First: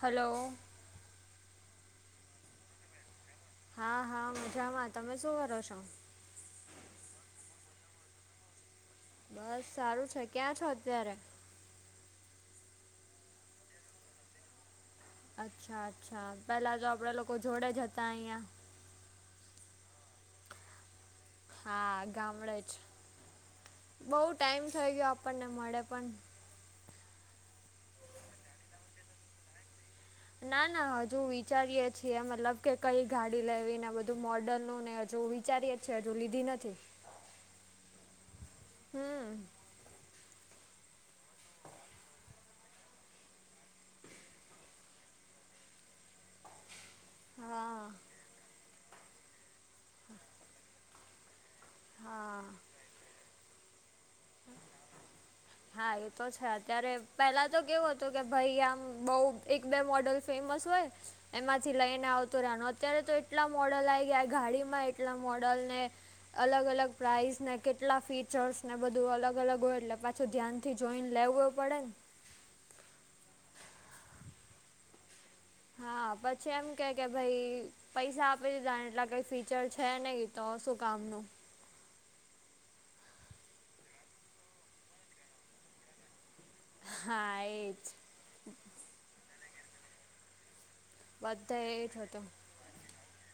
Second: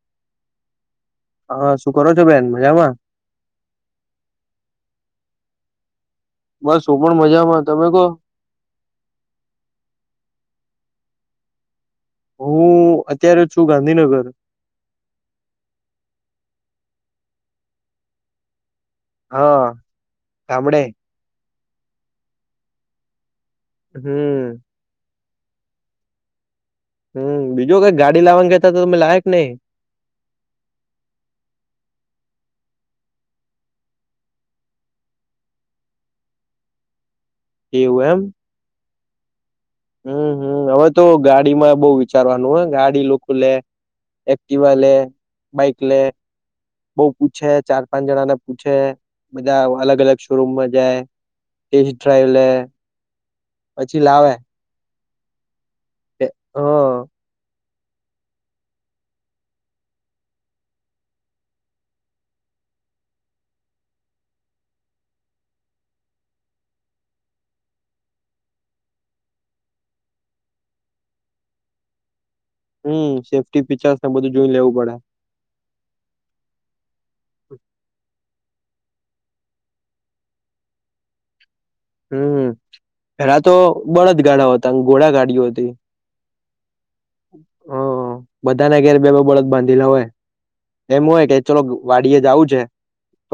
Hello હા, શું કરો છો બેન મજા માં હા હા મજામાં તમે શું કરો છો. બસ હું પણ મજામાં તમે કહો બસ સારું છે ક્યાં છો, અત્યારે હું અત્યારે છુ. ગાંધીનગર અચ્છા અચ્છા પેલા તો આપડે લોકો જોડે જ હતા અહિયા હા, તામડે હા, ગામડે જ બહ હમ ટાઈમ થઈ ગયો આપણને મળે પણ હમ બીજું કઈક ગાડી લાવવાનું ગતા તો તમે લાયક નઈ ના ના હજુ વિચારીયે છીએ મતલબ કે કઈ ગાડી લેવી ને બધું મોડલ નું ને હજુ વિચારીએી હજુ લીધી નથી. એવું એમ હમ હમ હમ હવે તો ગાડીમાં બહ વિચારવાનું હ ગાડી લોકો લે એક્ટવા લ બાઇક લે બઉ પૂછે હા ચાર પાંચ જણા ને પૂછે બધા અલગ અલગ શોરૂમમાં જાય. ટેસ્ટ ડ્રાઇવ લે હા પછી લાવે. હા એ તો છે હ અત્યારે પેલા. તો કેવો હતો કે ભાઈ આમ બઉ એક બે મોડલ ફેમસ હોય. એમાંથી લઈને આવતું રહેનું અત્યારે તો એટલા મોડલ આ ગયા ગાડીમાં એટલા મોડલ ને અલગ અલગ પ્રાઇઝ ને કેટલા ફીચર્સ ને બધું અલગ અલગ હોય, એટલે તો ધ્યાનથી જોઈને લેવો પડે ને હમ સેફ્ટી પીચર્સ ને બધું જોઈ લેવું પડે હા, પછી એમ કે કે ભાઈ પૈસા આપી દીધા એટલા કઈ ફીચર છે, નહી તો શું કામ ન હમ પેલા તો બળ જ ગાડા હતા ઘોડા ગાડીઓ હતી. હા એજ. બધાને ઘેર બે બે બળદ બાંધેલા હોય, એમ હોય કે બધે ચલો એ જ વાડીયે હતું જાવું છે.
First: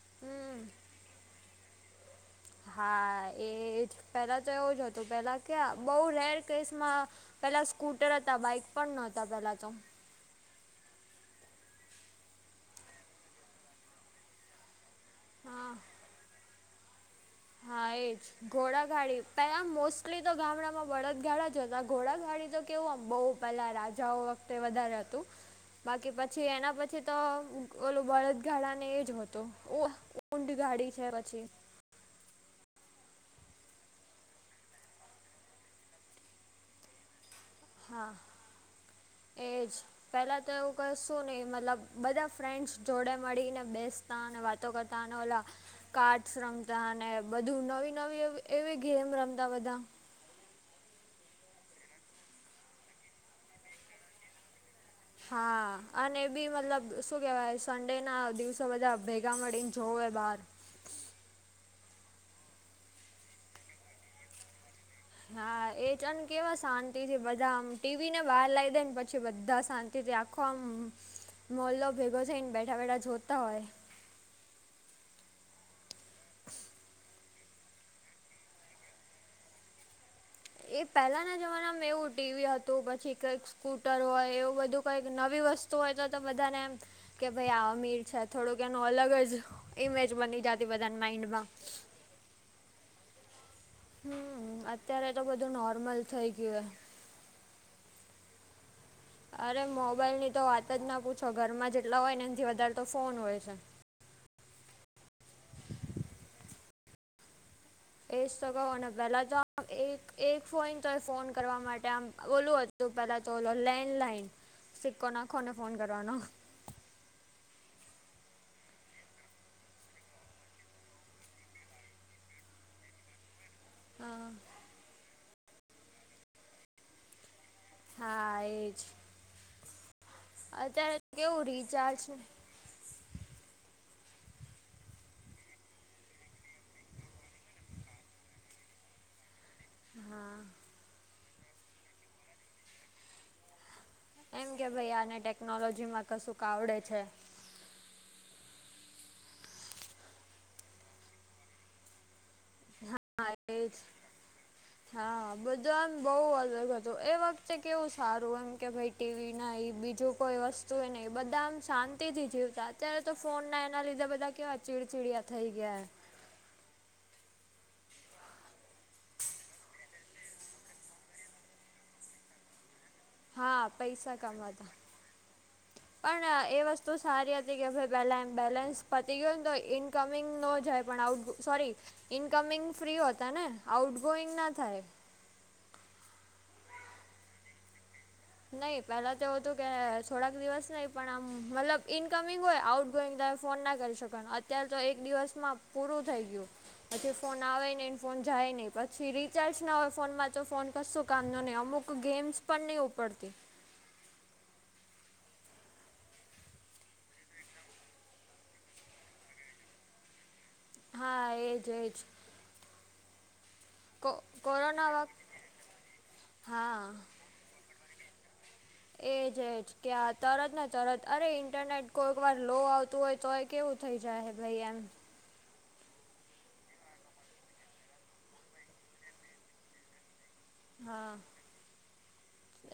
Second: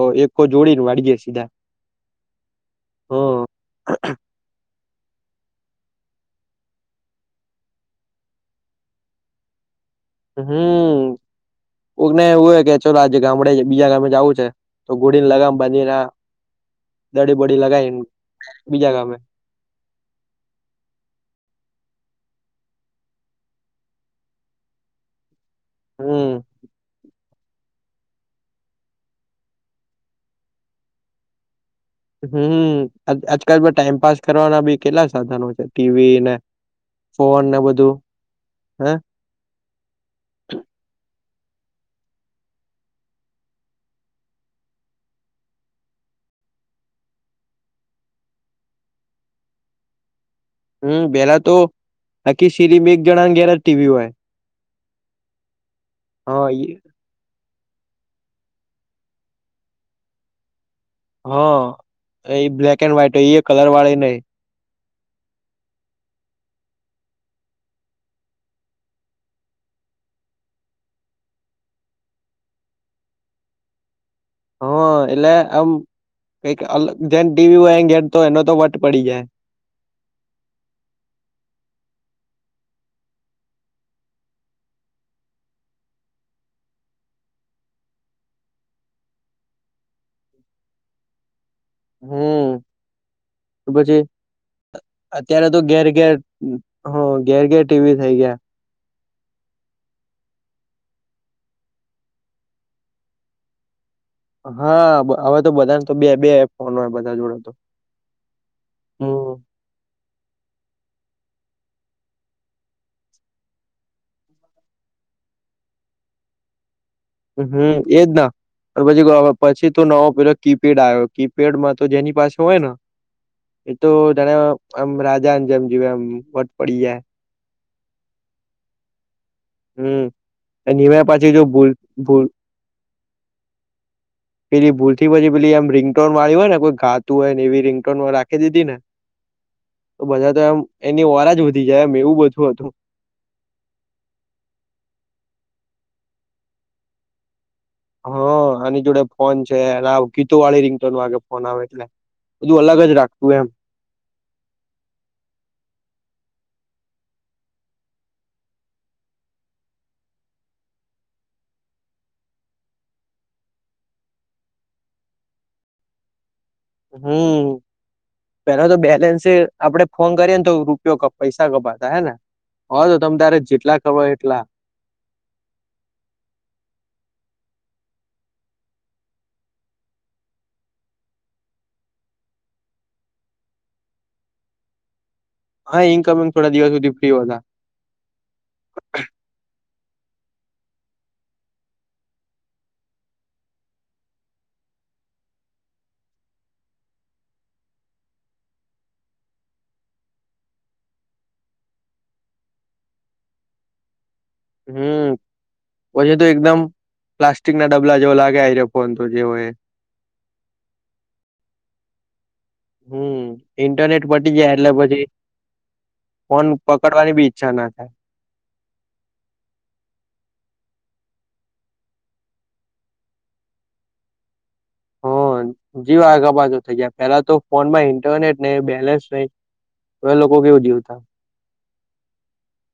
તો એકકો હમ જોડીને વાડીયે સીધા. હ હા એ જ પેલા તો એવું જ હતું પેલા. કયાં બહુ રેર કેસમાં પહેલાં સ્કૂટર હતા બાઈક પણ નહોતા પહેલાં તો. હમ્મ કોકને એવું હોય કે ચલો આજે ગામડે બીજા ગામડે જાવું છે. તો ઘોડીને લગામ હા બાંધી આ દડી બોડી હા લગાવીને એ જ બીજા ગામે. ઘોડાગાડી પહેલાં મોસ્ટલી તો ગામડામાં બળદગાડા જ હતાં ઘોડાગાડી તો કેવું આમ બહુ પહેલાં રાજાઓ વખતે. તે વધારે હતું બાકી હમ પછી એના પછી તો. ઓલુ બળદગાડા ને એ જ હતું ઊંટ ગાડી છે પછી. હમ્મ આજકાલમાં ટાઈમપાસ કરવાના બી કેટલા સાધનો છે ટીવી ને. ફોન ને બધ. હા એજ પહેલાં તો એવું કશ. શું નહીં મતલબ બધા ફ્રેન્ડ્સ જોડે મળીને બેસતા અને વાતો કરતા અને ઓલા. કાર્ડસ રમતા અને બધું નવી નવી એવી ગેમ રમતા બધા. હમ્મ પેલા તો આખી સિરીમાં એક જણાને ઘેર જ ટીવી હોય. હા અને એબી હા મતલબ શું કેવાય. સંન્ડે ના દિવસે બધા ભેગા મળીને જોવે બહાર. હા એ બ્લેક એન્ડ વ્હાઈટ હોય ઈ એ કલર વાળી નહી. હા એ છને કેવા શાંતિ થી બધા આમ ટીવી ને બહાર લાવી દે ને પછી બધા શાંતિ. તે આખો આમ મોલ્લો ભેગો થઈને બેઠા બેઠા જોતા હોય. હ એટલે આમ કઈક અલગ જેને ટીવી હોય એને ઘેર તો એનો તો વટ પડી જાય. એ પહેલાના જમાનામાં એવું ટીવી હતું પછી કઈક. સ્કૂટર હોય એવું બધું કઈક નવી વસ્તુ હોય તો તો બધાને એમ. કે ભાઈ આ અમીર છે થોડુંક એનું અલગ જ ઇમેજ બની જાતી બધાના માઈન્ડમાં. હમ્મ તો પછી. હમ અત્યારે બધું તો ઘેર નોર્મલ ઘેર થઈ ગયું હ ઘેર ઘેર ટીવી થઇ ગયા. અરે મોબાઈલની તો વાત જ ના પૂછો ઘરમાં જેટલા હોય ને એનથી વધારે તો ફોન હોય છે. હા હવે તો બધા તો બે બે ફોન હોય બધા જોડે તો. એજ તો કવ અને પેલા તો. હમ એક એક ફોઈન તો એ ફોન કરવા માટે આમ ઓલું હતું પેલા તો ઓલો લેન્ડલાઈન. સિકકો નાખો ને ફોન કરવાનો. હમ એજ ના. પછી પછી તો નવો પેલો કીપેડ આયો કીપેડમાં તો જેની પાસે હોય ને. એ તો હા જાણે આમ રાજાની જેમ જીવે આમ વટ પડી જાય. હા એજ હમ અને અત્યારે એમાં પાછી જો કેવું ભૂલ રિચાર્જ છે. [unintelligible] પેલી ભૂલ થી પછી પેલી એમ રિંગટોન વાળી હોય ને કોઈ ગાતું હોય ને એવી રીંગટોનો રાખી દીધી ને. તો હા બધા તો એમ એની ઓરાજ વધી જાય એમ એવું બધું હતું. એમ કે ભાઈ આને ટેકનોલોજી માં કશુંક આવડે છે. હ આની જોડે ફોન છે ગીતો વાળી રીંગટોન વાગે ફોન આવે એટલે. બધું અલગ જ રાખતું [unintelligible] એમ હા બધું આમ બહુ અલગ હતું એ વખતે કેવું સારું એમ કે ભાઈ. ટીવી નહી બીજું કોઈ વસ્તુ એ નહીં બધા આમ શાંતિથી જીવતા અત્યારે તો ફોન ના એના લીધે બધા. કેવા ચિડચિડિયા થઈ ગયા. હમ્મ પેલા તો બેલેન્સએ આપડે. ફોન કરીએ ને તો રૂપિયો કે પૈસા કપાતા હે ને હવે તો તમ તારે હા જેટલા કરવા પૈસા એટલા. કમાતા પણ એ વસ્તુ સારી હતી કે હવે પહેલાં એમ બેલેન્સ પતી ગયું ને તો ઇ કમિંગ નો જાય પણ આઉટ સોરી ઈનકમિંગ ફ્રી હોતા ને આઉટ ગોઈંગ ના થાય. હા ઇન્કમિંગ થોડા દિવસ સુધી ફ્રી હતા. નહીં પેલા તો એવું હતું કે થોડાક દિવસ નહી પણ આમ મતલબ ઈનકમિંગ હોય આઉટ ગોઈંગ ફોન ના કરી શકે અત્યારે તો એક દિવસમાં પૂરું થઈ ગયું. પછી ફોન આવે નહીં ફોન જાય નહીં પછી રીચાર્જ ના હોય ફોનમાં તો ફોન કશું કામનો નહીં અમુક ગેમ્સ પણ નહીં ઉપડતી. હમ્મ. પછી તો એકદમ પ્લાસ્ટિક ના ડબલા જેવો લાગે આ રહ્યો ફોન તો જેવો એ હા એજ એજ ઇન્ટરનેટ પટી જાય એટલે કોરોના પછી વખત ફોન હા પકડવાની બી ઈચ્છા ના થાય. એ છે જ કે આ તરત ને તરત અરે ઇન્ટરનેટ કોઈક વાર લો આવતું હોય તો કેવું થઈ જાય ભાઈ એમ જીવ આગ પાછા થઇ જયા પેલા તો ફોન માં ઇન્ટરનેટ નય બેલેન્સ નય તો એ લોકો કેવું જીવતા હા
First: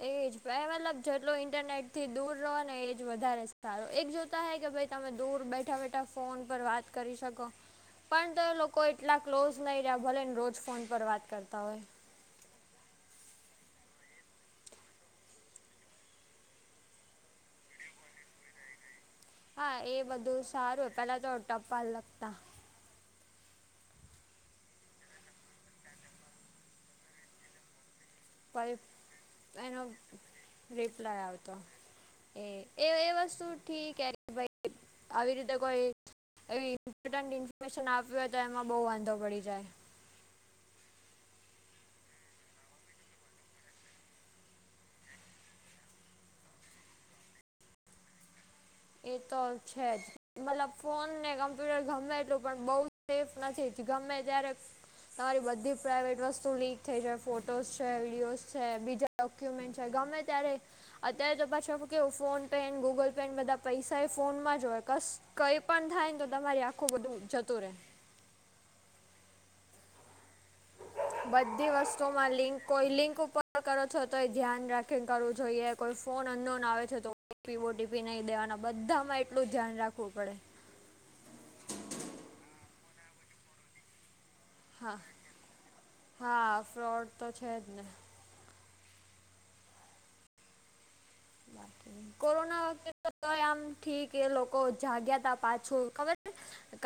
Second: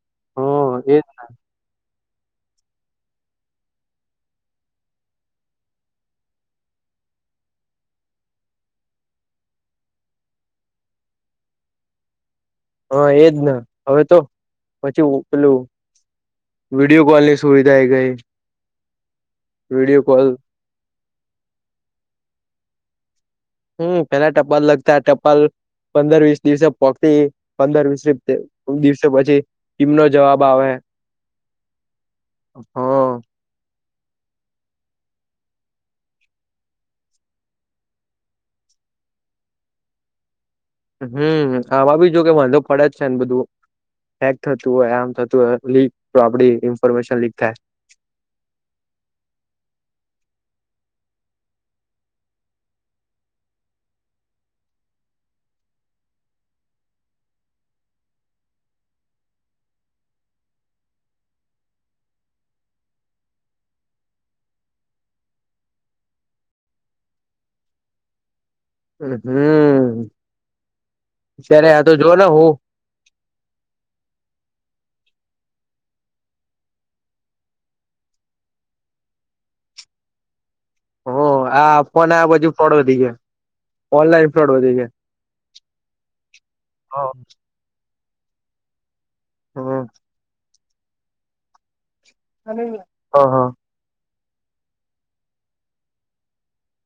એજ [unintelligible] હા મતલબ એ જેટલો ઇન્ટરનેટ થી દૂર રેહવોને એ જ વધારે સારું એક જોતા હોઈ કે ભાઈ તમે દૂર બેઠા બેઠા ફોન પર વાત કરી શકો. પણ તો લોકો એટલા ક્લોઝ નહીં રહ્યાં ભલે ને રોજ ફોન પર વાત કરતા હોય. હા એજ હવે તો પછી ઉપલું વિડીઓ કોલ ની સુવિધા આવી ગઈ હા એ વિડીયો કોલ બધું સારું પેલા તો ટપાલ લખતા હમ પેલા ટપાલ લખતા ટપાલ પંદર વીસ દિવસે પછી પંદર વીસ દિવસો પછી ટીમનો જવાબ આવે રિપ્લાય આવતો એ એ એ હા વસ્તુ ઠી કે ભાઈ આવી રીતે કોઈ એવી ઇમ્પોર્ટન્ટ ઇન્ફોર્મેશન આપ્યું હોય તો એમાં બહુ વાંધો પડી જાય. હમ આવા બીજો કે વાંધો પડે જ છે ને બધું હૅક થતું હોય આમ થતું હોય લીક તો આપડી ઇન્ફોર્મેશન લીક થાય. એ તો છે જ મતલબ ફોન ને કમ્પ્યુટર ગમે એટલું પણ બહુ સેફ નથી ગમે ત્યારે તમારી બધી પ્રાઇવેટ વસ્તુ લીક થઈ જાય ફોટોસ છે, વિડીયોઝ છે બીજા ડોક્યુમેન્ટ છે ગમે ત્યારે અત્યારે તો પાછું એવું કેવું ફોનપે ને ગૂગલપે ને બધાં પૈસા એ ફોનમાં જ હોય કશ કઈ પણ થાય ને તો તમારી આખું બધું જતું રહે. હમ ત્યારે બધી આ તો જોને વસ્તુમાં હું લિંક કોઈ લિંક ઉપર કરો છો તો એ ધ્યાન રાખીને કરવું જોઈએ કોઈ ફોન અન્નોન આવે છે તો ઓટીપી નહીં દેવાના બધામાં એટલું ધ્યાન રાખવું પડે. હ આ ફોન આબાજુ [unintelligible] ઓનલાઈન ફ્રોડ વધી હા હા ગયા [unintelligible] હમ્મ. કોરોના વખતે હ તો આમ ને ઠીક એ લોકો જાગ્યા ત પાછું ખબર છે.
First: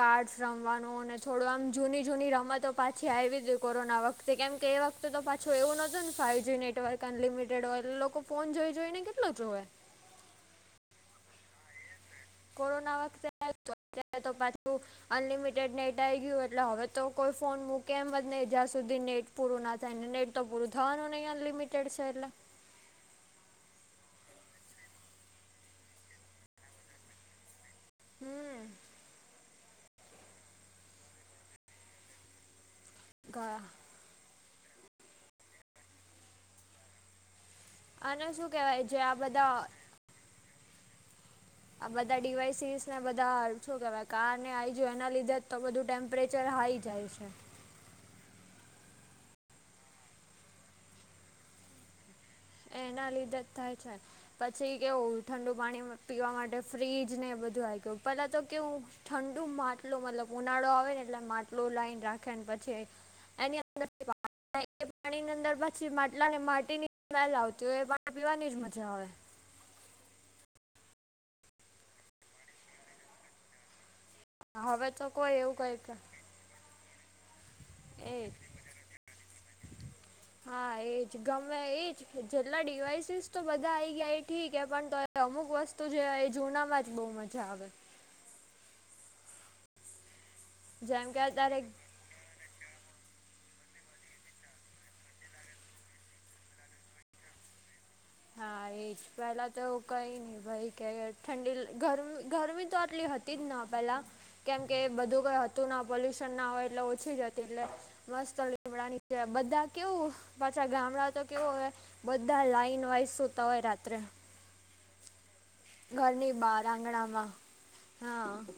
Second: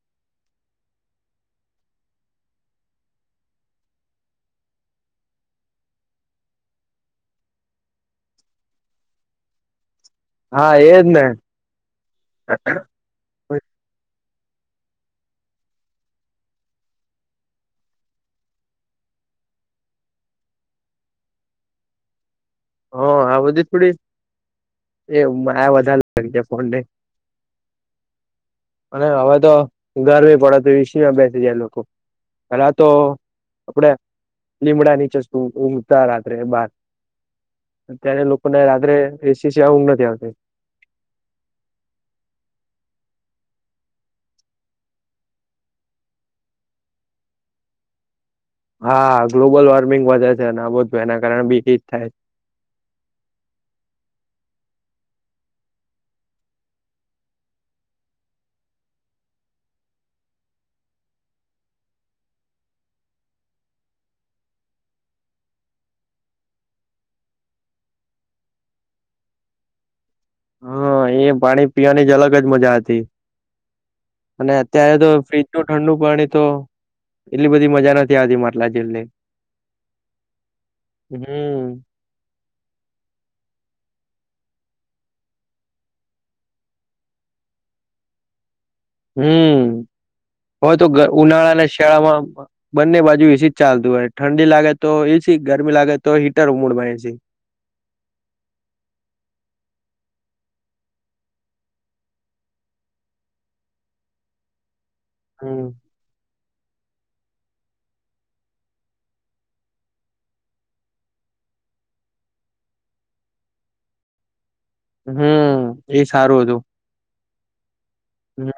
કાડ્સ રમવાનું અને થોડું આમ જૂની જૂની રમતો પાછી આવી ગઈ કોરોના વખતે કેમ કે એ વખતે તો પાછું એવું ન હોતું ને ફાઈવ જી નેટવર્ક અનલિમિટેડ હોય એ લોકો ફોન જોઈ જોઈ ને કેટલો જોવે હા એજ ને હ કોરોના વખતે ત્યારે તો પાછું અનલિમિટેડ નેટ આઈ ગયું એટલે હવે તો કોઈ ફોન મૂકે એમ જ નહી જ્યાં સુધી નેટ પૂરું ના થાયને નેટ તો પૂરું થવાનું નહીં અનલિમિટેડ છે. એટલે હ આ બધી થોડીએ માયા વધારે લાગી જાય ફોન ને હમ અને હવે તો ગરમી પડે ત એ. સીમાં બેસી જાય લોકો પેલા તો ગયા આપણે લીમડા નીચે ઊઘતા રાત્રે બાર અત્યારે આને શું લોકોને કહેવાય રાત્રે જે આ એ. સી બધા સિવાય ઉઘ નથી આવતી. આ બધા ડિવાઈસીસ ને બધા હ છો કેવાય કાર ને આ આવીજ એના લીધે જ તો બધું ટેમ્પ ટેમ્પરેચર હાઈ જાય છે. હા ગ્લોબલ વોર્મિંગ વધે છે અને આ બધ એના કારણે બી હીટ થાય એના લીધે જ થાય છે. પછી કેવું ઠંડુ પાણી પીવા માટે ફ્રીજ ને બધું આવી ગયું પહેલા તો કેવું ઠંડુ માટલું મતલબ ઉનાળો આવે ને એટલે માટલું લાવી ને રાખેને પછી એની અંદર પાણીની અંદર પછી માટલા ને માટીની સ્મેલ આવતી હોય એ પાણી પીવાની જ મજા આવે હા એ પાણી પીવાની જ અલગ જ મજા હતી. અને હવે અત્યારે તો કોઈ એવું ફ્રીજનું કંઈક ઠંડુ પાણી તો એટલી બધી મજા નથી એ આવતી માટલા જેટલી હા એજ ગમે હમ એજ જેટલા ડિવાઈસીસ તો બધા આઈ ગયા એ ઠીક હ પણ તો એ અમુક વસ્તુ જે એ જૂના માં જ બહુ મજા મજા આવે હમ હવે તો જેમ કે ઉનાળા અત્યારે અને શિયાળામાં બંને બાજુ એસી જ ચાલતું હોય ઠંડી લાગે તો એસીી ગરમી લાગે તો હીટર ઉમડમાંસી હા એજ પેલા તોું કઈ નહ ભાઈ કે ઠંડી ગરમી ગરમી તો આટલી હતી હતી જ ના પેલા કેમ કે બધું કઈ હતું હમ ના પોલ્યુશન ના હોય એટલે ઓછી જ હતી એટલે મસ્ત લીડાની છે બધા કેવું પાછા ગામડા તો કેવો હ બધા લાઈનો તોય સૂતા હોય રાત્રે હમ એ ઘરની સારું હતું બહાર આંગણામાં હા હમ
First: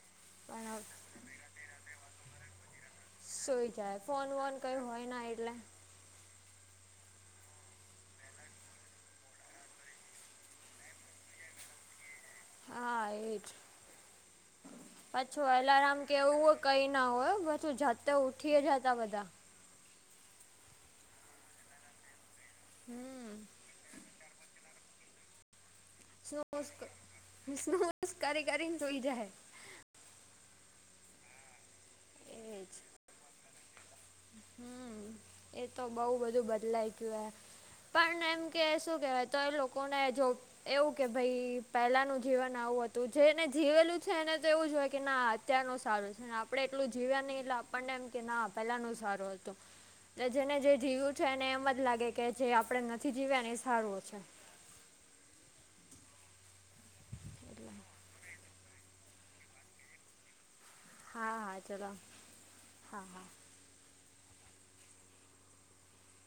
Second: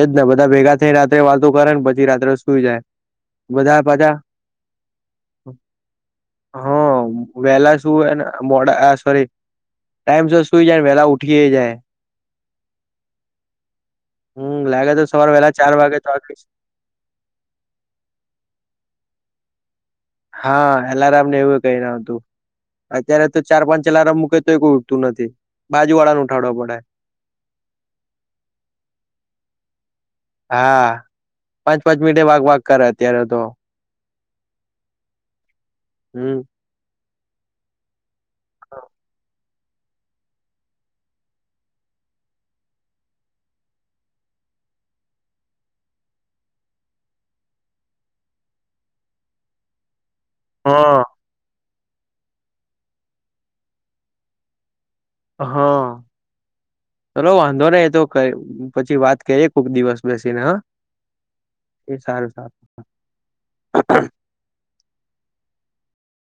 એજ ને બધા ભેગા પણ થઈ રાત્રે વાતો કરે ને પછી રાત્રે સુઈ જાય સઈ બધા જાય પાછા ફોન વોન કયો હોય ના એટલે હ વેલાસું એડા સોરી ટાઈમ સર સુઈ જાય વેલા ઉઠી જાય હા એજ હમ લાગે તો સવાર પાછું વહેલા ચાર વાગે અલારમ તો આખી કેવું હો કંઈ ના હોય બછું જાતે ઉઊઠી જતા બધા હા એલારમ ને એવું કઈ ન હતું અત્યારે હમ તો ચાર પાંચ એલારમ મૂક કોઈ ઉઠતું નથી બા જુવાળા સ્ કરી કરીને સુઈ જાય હા પાંચ પાંચ મિટે વાક વાક એ જ કરે અત્યારે તો હમ એ તો બઉુ હમ બધું બદલાય ગયું પણમ એમ કે શું કેહેવાય તો એ લોકોને જોબ એવું કે ભાઈ પહેલાનું જીવન આવું હતું જેને જીવેલું છે એને તો એવું જ હોય કે ના અત્યારનું સારું છે અનેને આપણે એટલું જીવ્યા નહી એટલે આપણને એમ કે ના પેલાનું સાર હત એ જેને જે હા જીવ્યું છે એને એમ જ લાગે કે જે આપડે નથી જીવ્યા ને એ સારું છે. હા, ચલો, વાંધો એટલે નહી. તો ક પછી વાત કરીએ કોુક દિવસ બેસીને હ હા હા ચલો એ સારું સારું હા હા